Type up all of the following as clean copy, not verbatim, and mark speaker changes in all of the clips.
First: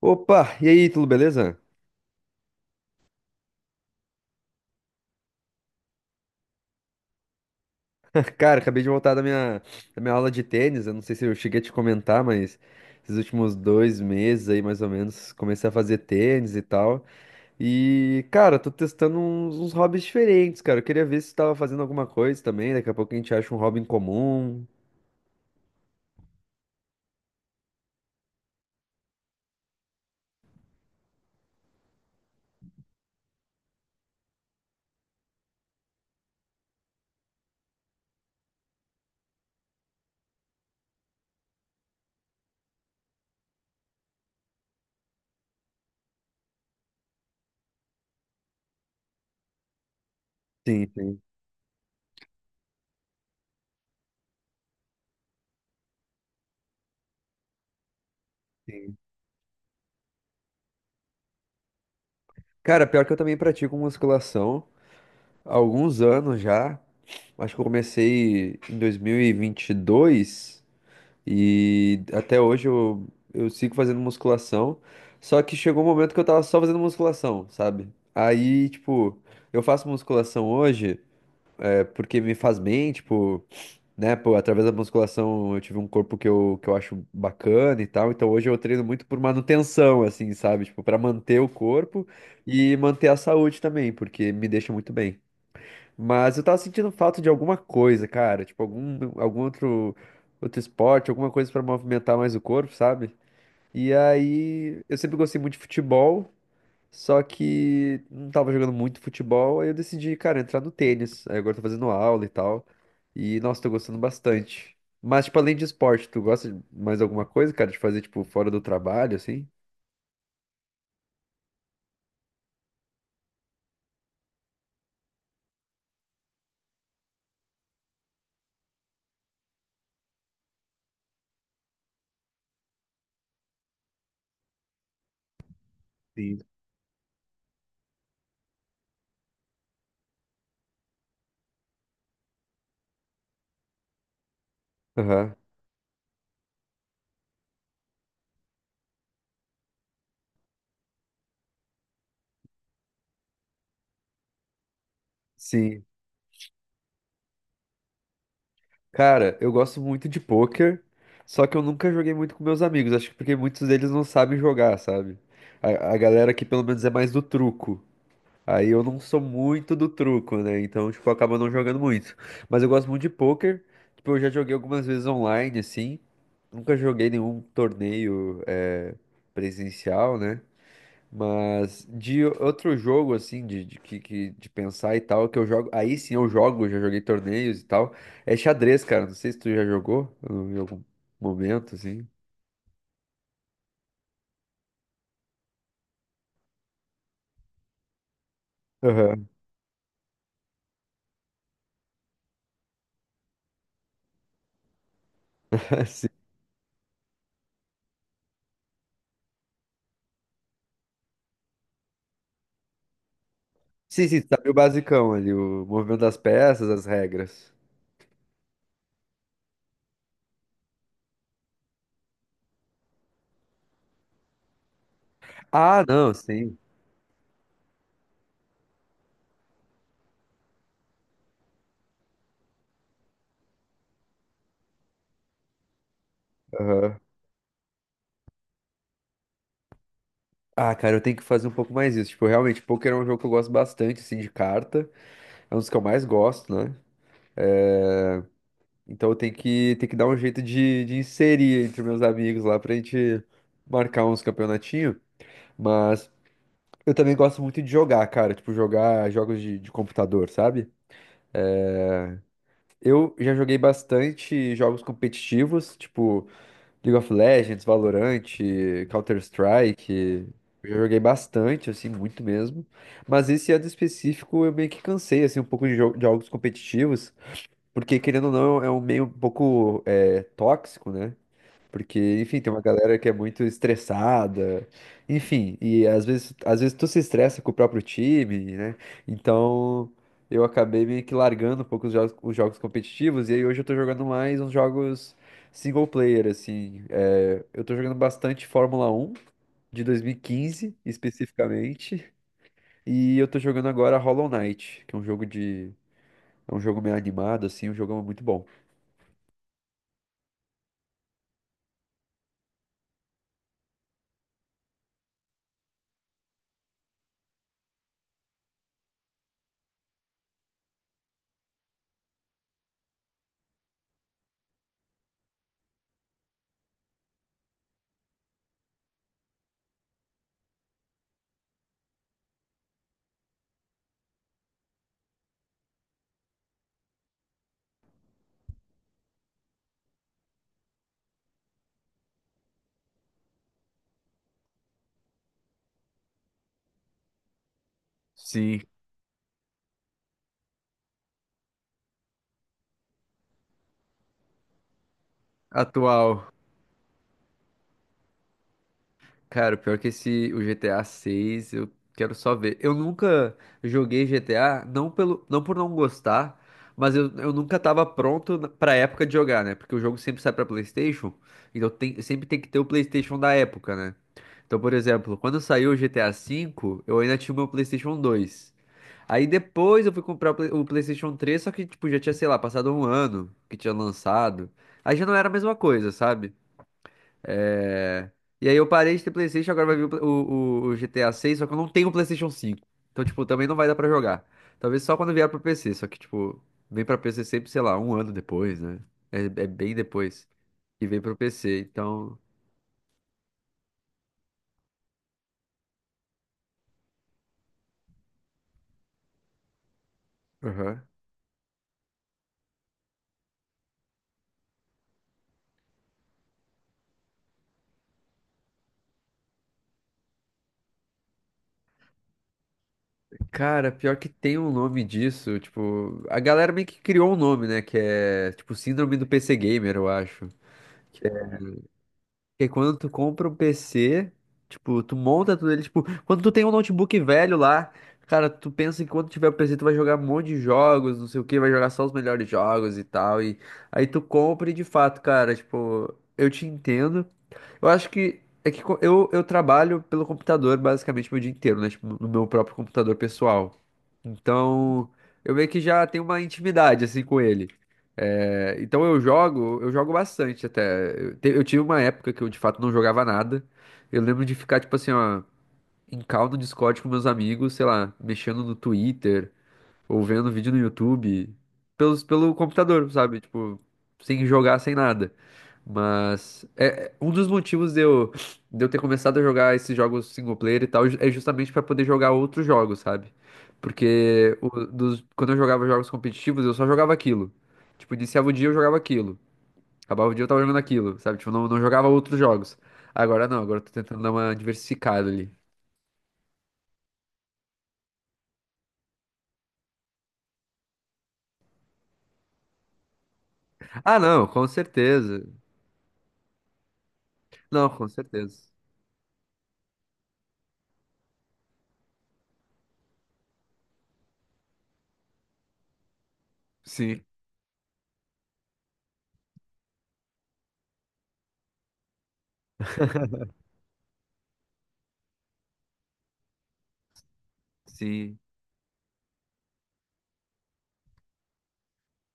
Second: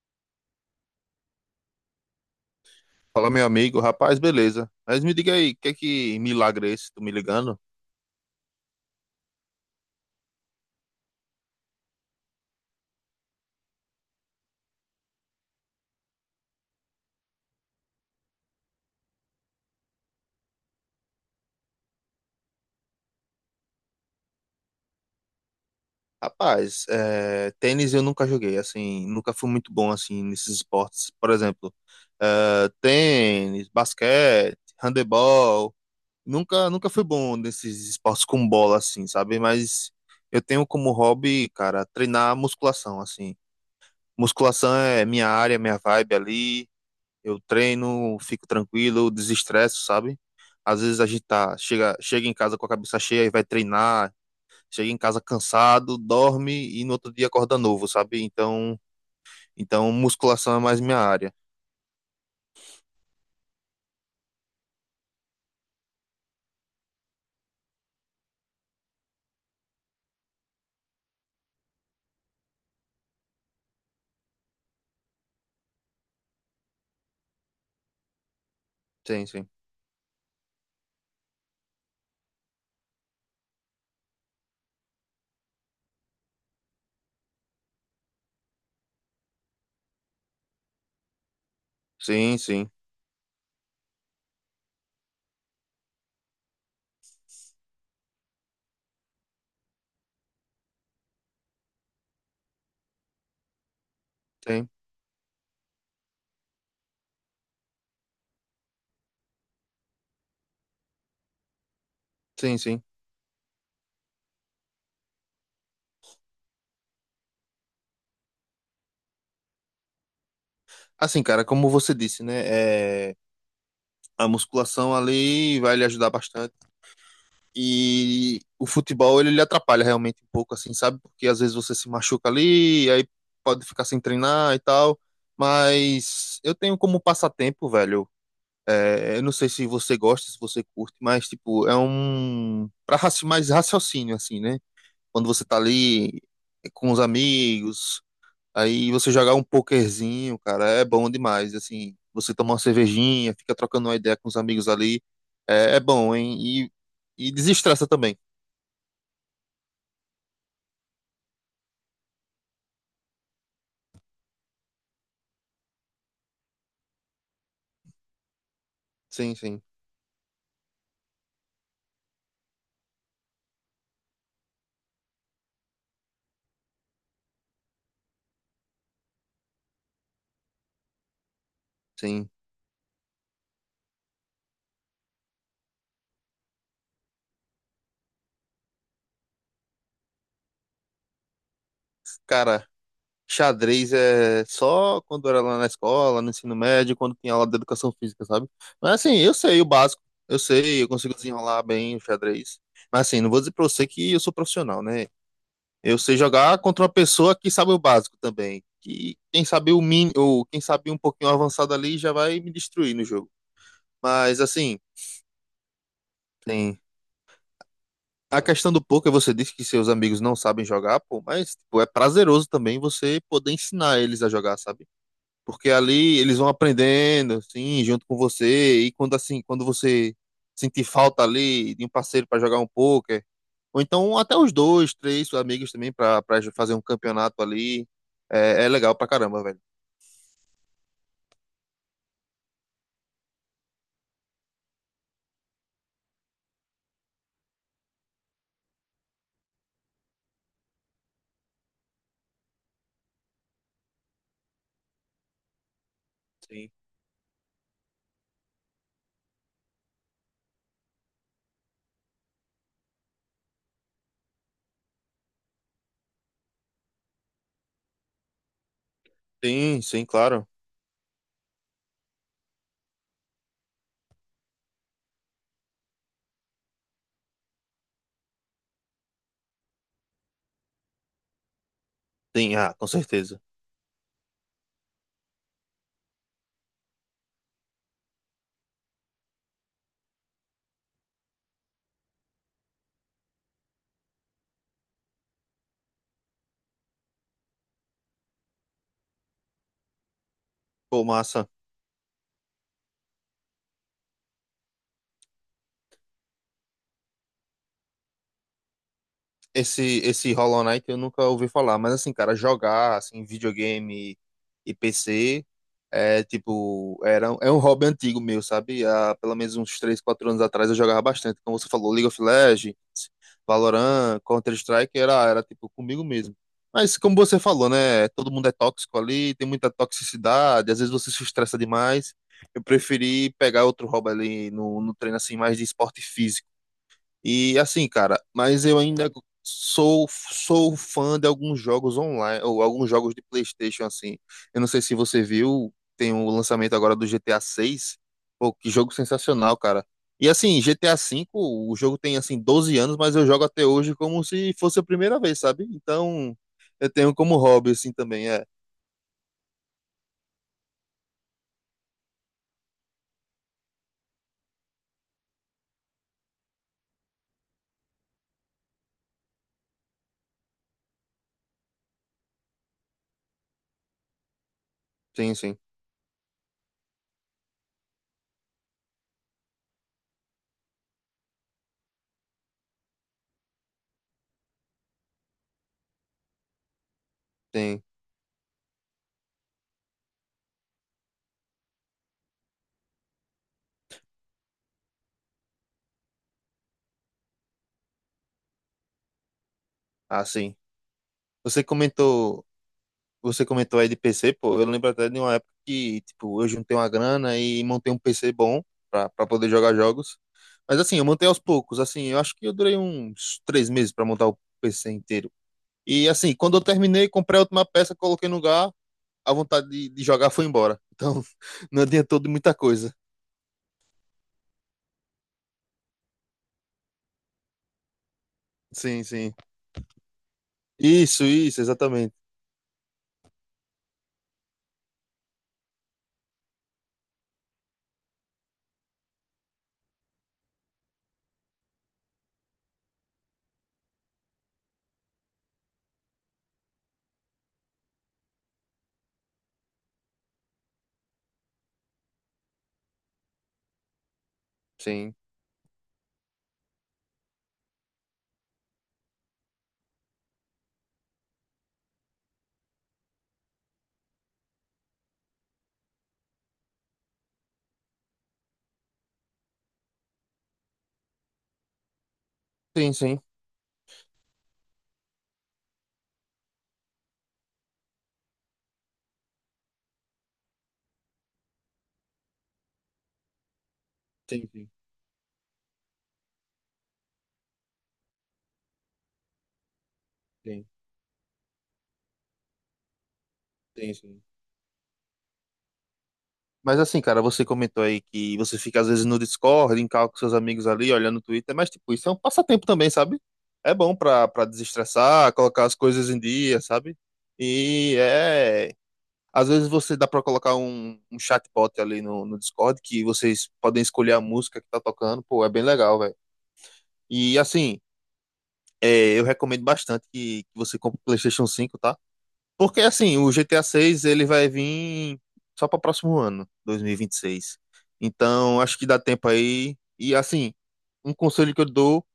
Speaker 1: Opa, e aí, tudo beleza?
Speaker 2: Fala, meu amigo, rapaz, beleza. Mas me diga aí, que é que milagre é esse? Tu me ligando?
Speaker 1: Cara, acabei de voltar da minha aula de tênis. Eu não sei se eu cheguei a te comentar, mas esses últimos 2 meses aí, mais ou menos, comecei a fazer tênis e tal. E, cara, tô testando uns hobbies diferentes, cara. Eu queria ver se tu tava fazendo alguma coisa também. Daqui a pouco a gente acha um hobby em comum.
Speaker 2: Rapaz, é, tênis eu nunca joguei, assim, nunca fui muito bom, assim, nesses esportes. Por exemplo, é, tênis, basquete, handebol. Nunca fui bom nesses esportes com bola, assim, sabe? Mas eu tenho como hobby, cara, treinar musculação, assim. Musculação é minha área, minha vibe ali. Eu treino, fico tranquilo, desestresso, sabe? Às
Speaker 1: Sim,
Speaker 2: vezes a
Speaker 1: sim.
Speaker 2: gente tá, chega em casa com a cabeça cheia e vai treinar, chega em casa cansado, dorme e no outro dia acorda novo, sabe? Então, musculação é mais minha área.
Speaker 1: Cara, pior que eu também pratico musculação há alguns anos já. Acho que eu comecei em 2022. E até hoje eu sigo fazendo musculação. Só que chegou um momento que eu tava só fazendo musculação, sabe? Aí, tipo,
Speaker 2: Sim, sim.
Speaker 1: eu faço musculação hoje é porque me faz bem, tipo, né? Pô, através da musculação eu tive um corpo que eu acho bacana e tal. Então hoje eu treino muito por manutenção, assim, sabe? Tipo, pra manter o corpo
Speaker 2: Sim, sim.
Speaker 1: e manter a saúde também, porque me deixa muito bem. Mas eu tava sentindo falta de alguma coisa, cara. Tipo, algum outro esporte, alguma coisa pra movimentar mais o corpo, sabe? E
Speaker 2: Tem.
Speaker 1: aí, eu sempre gostei muito de futebol, só que não tava jogando muito futebol, aí eu decidi, cara, entrar no tênis. Aí agora eu tô fazendo aula e
Speaker 2: Sim,
Speaker 1: tal.
Speaker 2: sim.
Speaker 1: E, nossa, tô gostando bastante. Mas, tipo, além de esporte, tu gosta de mais alguma coisa, cara, de fazer, tipo, fora do trabalho, assim?
Speaker 2: Assim, cara, como você disse, né? É, a musculação ali vai lhe ajudar bastante. E o futebol ele lhe atrapalha realmente um pouco, assim, sabe? Porque às vezes você se machuca ali, aí pode ficar sem treinar e tal. Mas
Speaker 1: Sim.
Speaker 2: eu tenho como passatempo, velho. É, eu não sei se você gosta, se você curte, mas tipo, é um para mais raciocínio assim, né? Quando
Speaker 1: Aham.
Speaker 2: você tá ali com os amigos, aí você jogar um pokerzinho, cara, é bom demais, assim. Você tomar uma cervejinha, fica trocando uma ideia com os amigos ali, é, é
Speaker 1: Sim.
Speaker 2: bom, hein? E desestressa também.
Speaker 1: Cara, eu gosto muito de pôquer, só que eu nunca joguei muito com meus amigos. Acho que porque muitos deles não sabem jogar, sabe? A galera aqui pelo menos é mais do truco. Aí eu não sou
Speaker 2: Sim, sim,
Speaker 1: muito do truco, né? Então, tipo, eu acabo não jogando muito. Mas eu gosto muito de pôquer. Tipo, eu já joguei algumas vezes online, assim. Nunca joguei nenhum torneio, presencial, né? Mas de
Speaker 2: sim.
Speaker 1: outro jogo, assim, de pensar e tal, que eu jogo. Aí sim eu jogo, já joguei torneios e tal. É xadrez, cara. Não sei se tu já jogou em algum momento, assim.
Speaker 2: Cara, xadrez é só quando era lá na escola, no ensino médio, quando tinha aula de educação física, sabe? Mas assim,
Speaker 1: Aham.
Speaker 2: eu sei o básico, eu sei, eu consigo desenrolar bem o xadrez. Mas assim, não vou dizer pra você que eu sou profissional, né? Eu
Speaker 1: Sim,
Speaker 2: sei jogar contra uma pessoa que sabe o básico também. Que quem sabe o mínimo, ou quem sabe um pouquinho avançado ali já vai me destruir no jogo.
Speaker 1: sim, sim, tu
Speaker 2: Mas
Speaker 1: sabe o
Speaker 2: assim,
Speaker 1: basicão ali, o movimento das peças,
Speaker 2: sim.
Speaker 1: as regras.
Speaker 2: A questão do poker, você disse que seus amigos não sabem jogar, pô, mas tipo, é prazeroso também você poder ensinar eles a jogar, sabe? Porque
Speaker 1: Ah, não,
Speaker 2: ali eles vão
Speaker 1: sim.
Speaker 2: aprendendo, assim, junto com você, e quando assim, quando você sentir falta ali de um parceiro para jogar um poker, ou então até os dois, três amigos também para fazer um
Speaker 1: Aham.
Speaker 2: campeonato ali, é, é legal pra caramba, velho.
Speaker 1: Ah, cara, eu tenho que fazer um pouco mais isso. Tipo, realmente, poker é um jogo que eu gosto bastante, assim, de carta. É um dos que eu mais gosto, né? Então eu tenho que dar um jeito de inserir entre meus amigos lá pra gente marcar uns campeonatinhos. Mas
Speaker 2: Sim.
Speaker 1: eu também gosto muito de jogar, cara. Tipo, jogar jogos de computador, sabe? Eu já joguei bastante jogos competitivos, tipo League of Legends, Valorant,
Speaker 2: Sim, sim,
Speaker 1: Counter-Strike.
Speaker 2: claro.
Speaker 1: Eu já joguei bastante, assim, muito mesmo. Mas esse ano específico eu meio que cansei, assim, um pouco de de jogos competitivos. Porque, querendo ou não, é um meio um pouco tóxico, né? Porque, enfim, tem
Speaker 2: Tem,
Speaker 1: uma
Speaker 2: ah, com
Speaker 1: galera que é
Speaker 2: certeza.
Speaker 1: muito estressada, enfim, e às vezes tu se estressa com o próprio time, né? Então eu acabei meio que largando um pouco os jogos competitivos, e aí hoje eu tô jogando mais uns jogos single player, assim. É, eu tô jogando bastante Fórmula 1 de 2015,
Speaker 2: Pô, massa.
Speaker 1: especificamente, e eu tô jogando agora Hollow Knight, que é um jogo de. É um jogo meio animado, assim, um jogo muito bom.
Speaker 2: Esse Hollow Knight eu nunca ouvi falar, mas assim, cara, jogar assim, videogame e PC é tipo, era, é um hobby antigo meu, sabe? Há pelo menos uns 3 4 anos atrás eu jogava bastante. Como você falou, League of Legends, Valorant, Counter-Strike, era, era tipo comigo mesmo. Mas como você falou, né? Todo mundo é tóxico ali, tem muita toxicidade, às vezes você se estressa demais. Eu preferi pegar outro hobby ali no treino assim, mais de esporte físico e assim, cara, mas eu ainda sou fã de alguns jogos online, ou alguns jogos de PlayStation assim. Eu não sei se você viu, tem o lançamento agora do GTA 6. Pô,
Speaker 1: Sim,
Speaker 2: que jogo sensacional, cara. E assim, GTA 5, o jogo tem assim 12 anos, mas eu jogo até hoje como se fosse a primeira vez, sabe?
Speaker 1: atual.
Speaker 2: Então, eu tenho como hobby assim também, é.
Speaker 1: Cara, o pior é que esse, o GTA 6, eu quero só ver. Eu nunca joguei GTA, não pelo, não por não gostar, mas eu nunca tava pronto pra época de jogar, né? Porque o jogo sempre sai pra PlayStation, então tem, sempre tem que ter o PlayStation da época, né? Então, por exemplo,
Speaker 2: Sim,
Speaker 1: quando
Speaker 2: sim,
Speaker 1: saiu o GTA V, eu ainda tinha o meu PlayStation 2. Aí depois eu fui comprar o o PlayStation 3, só que, tipo, já tinha, sei lá, passado um ano que tinha lançado. Aí já não era a mesma coisa, sabe?
Speaker 2: tem.
Speaker 1: É. E aí eu parei de ter PlayStation, agora vai vir o, Pla- o GTA 6, só que eu não tenho o PlayStation 5. Então, tipo, também não vai dar pra jogar. Talvez só quando vier pro PC, só que, tipo, vem pra PC sempre, sei lá, um ano depois, né? É bem
Speaker 2: Ah,
Speaker 1: depois
Speaker 2: sim.
Speaker 1: que vem pro PC,
Speaker 2: Você
Speaker 1: então...
Speaker 2: comentou Você comentou aí de PC, pô, eu lembro até de uma época que, tipo, eu juntei uma grana e montei um PC bom pra poder jogar jogos. Mas
Speaker 1: Aham.
Speaker 2: assim, eu montei aos poucos, assim, eu acho que eu durei uns três meses pra montar o PC inteiro. E assim, quando eu terminei, comprei a última peça, coloquei no lugar, a vontade de jogar foi embora. Então, não adiantou de muita coisa.
Speaker 1: Cara, pior que tem um nome disso, tipo... A galera meio que criou um nome, né? Que é, tipo, Síndrome
Speaker 2: Sim,
Speaker 1: do
Speaker 2: sim.
Speaker 1: PC Gamer, eu acho.
Speaker 2: Isso, exatamente.
Speaker 1: Porque quando tu compra um PC, tipo, tu monta tudo ele, tipo, quando tu tem um notebook velho lá, cara, tu pensa que quando tiver o PC tu vai jogar um monte de jogos, não sei o que, vai jogar só os melhores jogos e tal, e aí tu compra e de fato, cara, tipo, eu te entendo, eu acho que é eu trabalho pelo computador basicamente meu dia inteiro, né? Tipo, no meu próprio computador pessoal. Então,
Speaker 2: Sim,
Speaker 1: eu meio que já tenho uma intimidade assim com ele. É, então eu jogo bastante até. Eu tive uma época que eu de fato não jogava nada. Eu lembro de ficar, tipo assim, ó, em call no Discord com meus amigos, sei lá, mexendo no Twitter, ou vendo vídeo no YouTube, pelo computador,
Speaker 2: sim, sim.
Speaker 1: sabe? Tipo, sem jogar, sem nada. Mas um dos motivos de eu ter começado a jogar esses jogos single player e tal é justamente para poder jogar outros jogos, sabe? Porque
Speaker 2: Sim, sim,
Speaker 1: quando eu jogava jogos competitivos, eu só jogava aquilo. Tipo, iniciava o dia eu jogava aquilo. Acabava o dia eu tava jogando
Speaker 2: sim,
Speaker 1: aquilo, sabe? Tipo, não, não jogava outros jogos. Agora não, agora eu tô
Speaker 2: sim,
Speaker 1: tentando dar
Speaker 2: sim.
Speaker 1: uma diversificada ali.
Speaker 2: Mas assim, cara, você comentou aí que você fica às vezes no Discord, em call com seus amigos ali, olhando o Twitter, mas tipo, isso é um passatempo também, sabe? É bom
Speaker 1: Ah, não,
Speaker 2: pra
Speaker 1: com certeza.
Speaker 2: desestressar, colocar as coisas em dia, sabe?
Speaker 1: Não, com
Speaker 2: E
Speaker 1: certeza.
Speaker 2: é. Às vezes você dá pra colocar um chatbot ali no Discord que vocês podem escolher a música que tá tocando, pô, é bem legal, velho.
Speaker 1: Sim,
Speaker 2: E assim, é, eu recomendo bastante que você compre o PlayStation 5, tá? Porque assim, o GTA 6 ele vai vir só para o próximo ano, 2026.
Speaker 1: sim.
Speaker 2: Então, acho que dá tempo aí. E assim, um conselho que eu dou,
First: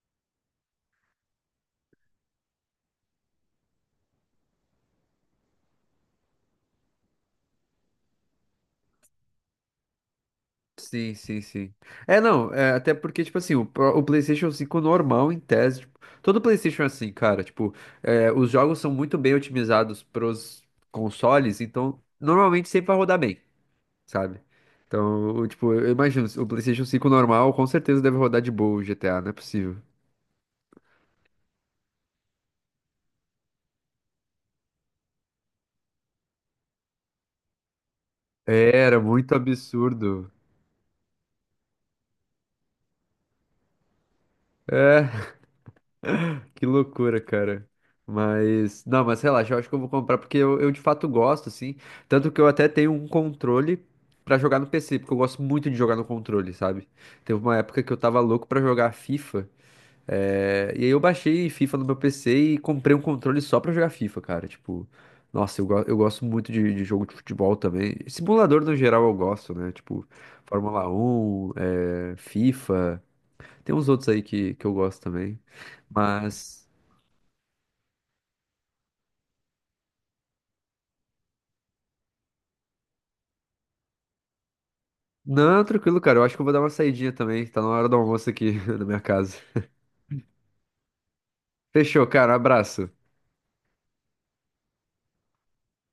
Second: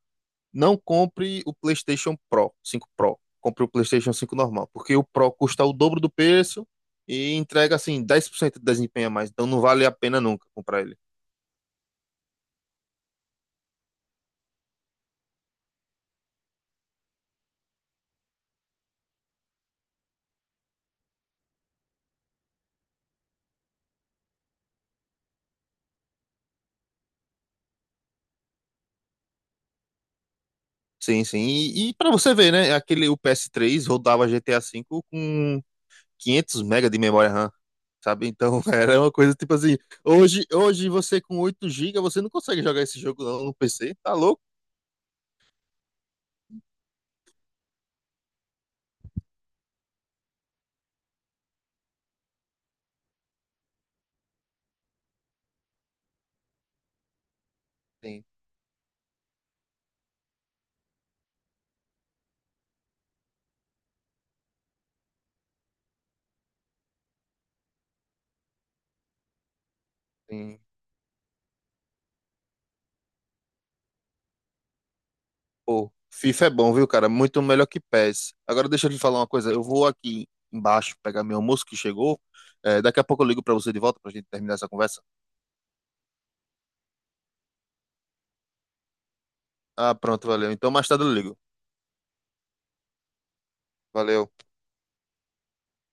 Speaker 2: não compre o PlayStation Pro, 5 Pro. Compre o PlayStation 5 normal, porque o Pro custa o dobro do preço e entrega assim 10% de desempenho a mais. Então não vale a pena nunca comprar ele.
Speaker 1: Sim, sim, sim. É, não, é, até porque, tipo assim, o PlayStation 5 normal, em tese, tipo, todo PlayStation é assim, cara, tipo, os jogos são muito bem otimizados pros consoles, então, normalmente sempre vai rodar bem, sabe? Então, tipo, eu imagino, o PlayStation 5 normal com certeza deve rodar de boa o GTA, não é possível.
Speaker 2: Sim, sim. E para você ver, né, aquele o PS3 rodava GTA 5 com 500 mega de memória RAM, sabe? Então era
Speaker 1: Era
Speaker 2: uma coisa
Speaker 1: muito
Speaker 2: tipo assim,
Speaker 1: absurdo.
Speaker 2: hoje você com 8 gigas, você não consegue jogar esse jogo não no PC, tá louco?
Speaker 1: É. Que loucura, cara. Mas, não, mas relaxa, eu acho que eu vou comprar porque eu de fato gosto, assim. Tanto que eu até tenho um controle pra jogar no PC, porque eu gosto muito de jogar no controle, sabe? Teve uma época que eu tava
Speaker 2: Tem,
Speaker 1: louco pra jogar FIFA, e aí eu baixei FIFA no meu PC e comprei um controle só pra jogar FIFA, cara. Tipo, nossa, eu gosto muito de jogo de futebol também. Simulador no geral eu gosto, né? Tipo,
Speaker 2: tem.
Speaker 1: Fórmula 1, FIFA, tem uns outros aí que eu gosto também.
Speaker 2: Pô, FIFA é
Speaker 1: Mas.
Speaker 2: bom, viu, cara? Muito melhor que PES. Agora deixa eu lhe falar uma coisa, eu vou aqui embaixo pegar meu almoço que chegou, é, daqui a pouco eu ligo pra você de volta pra gente terminar essa conversa.
Speaker 1: Não, tranquilo, cara. Eu acho que eu vou dar uma saidinha também. Tá na hora do almoço aqui na minha casa.
Speaker 2: Ah, pronto, valeu. Então mais tarde eu ligo.
Speaker 1: Fechou, cara. Um abraço.
Speaker 2: Valeu.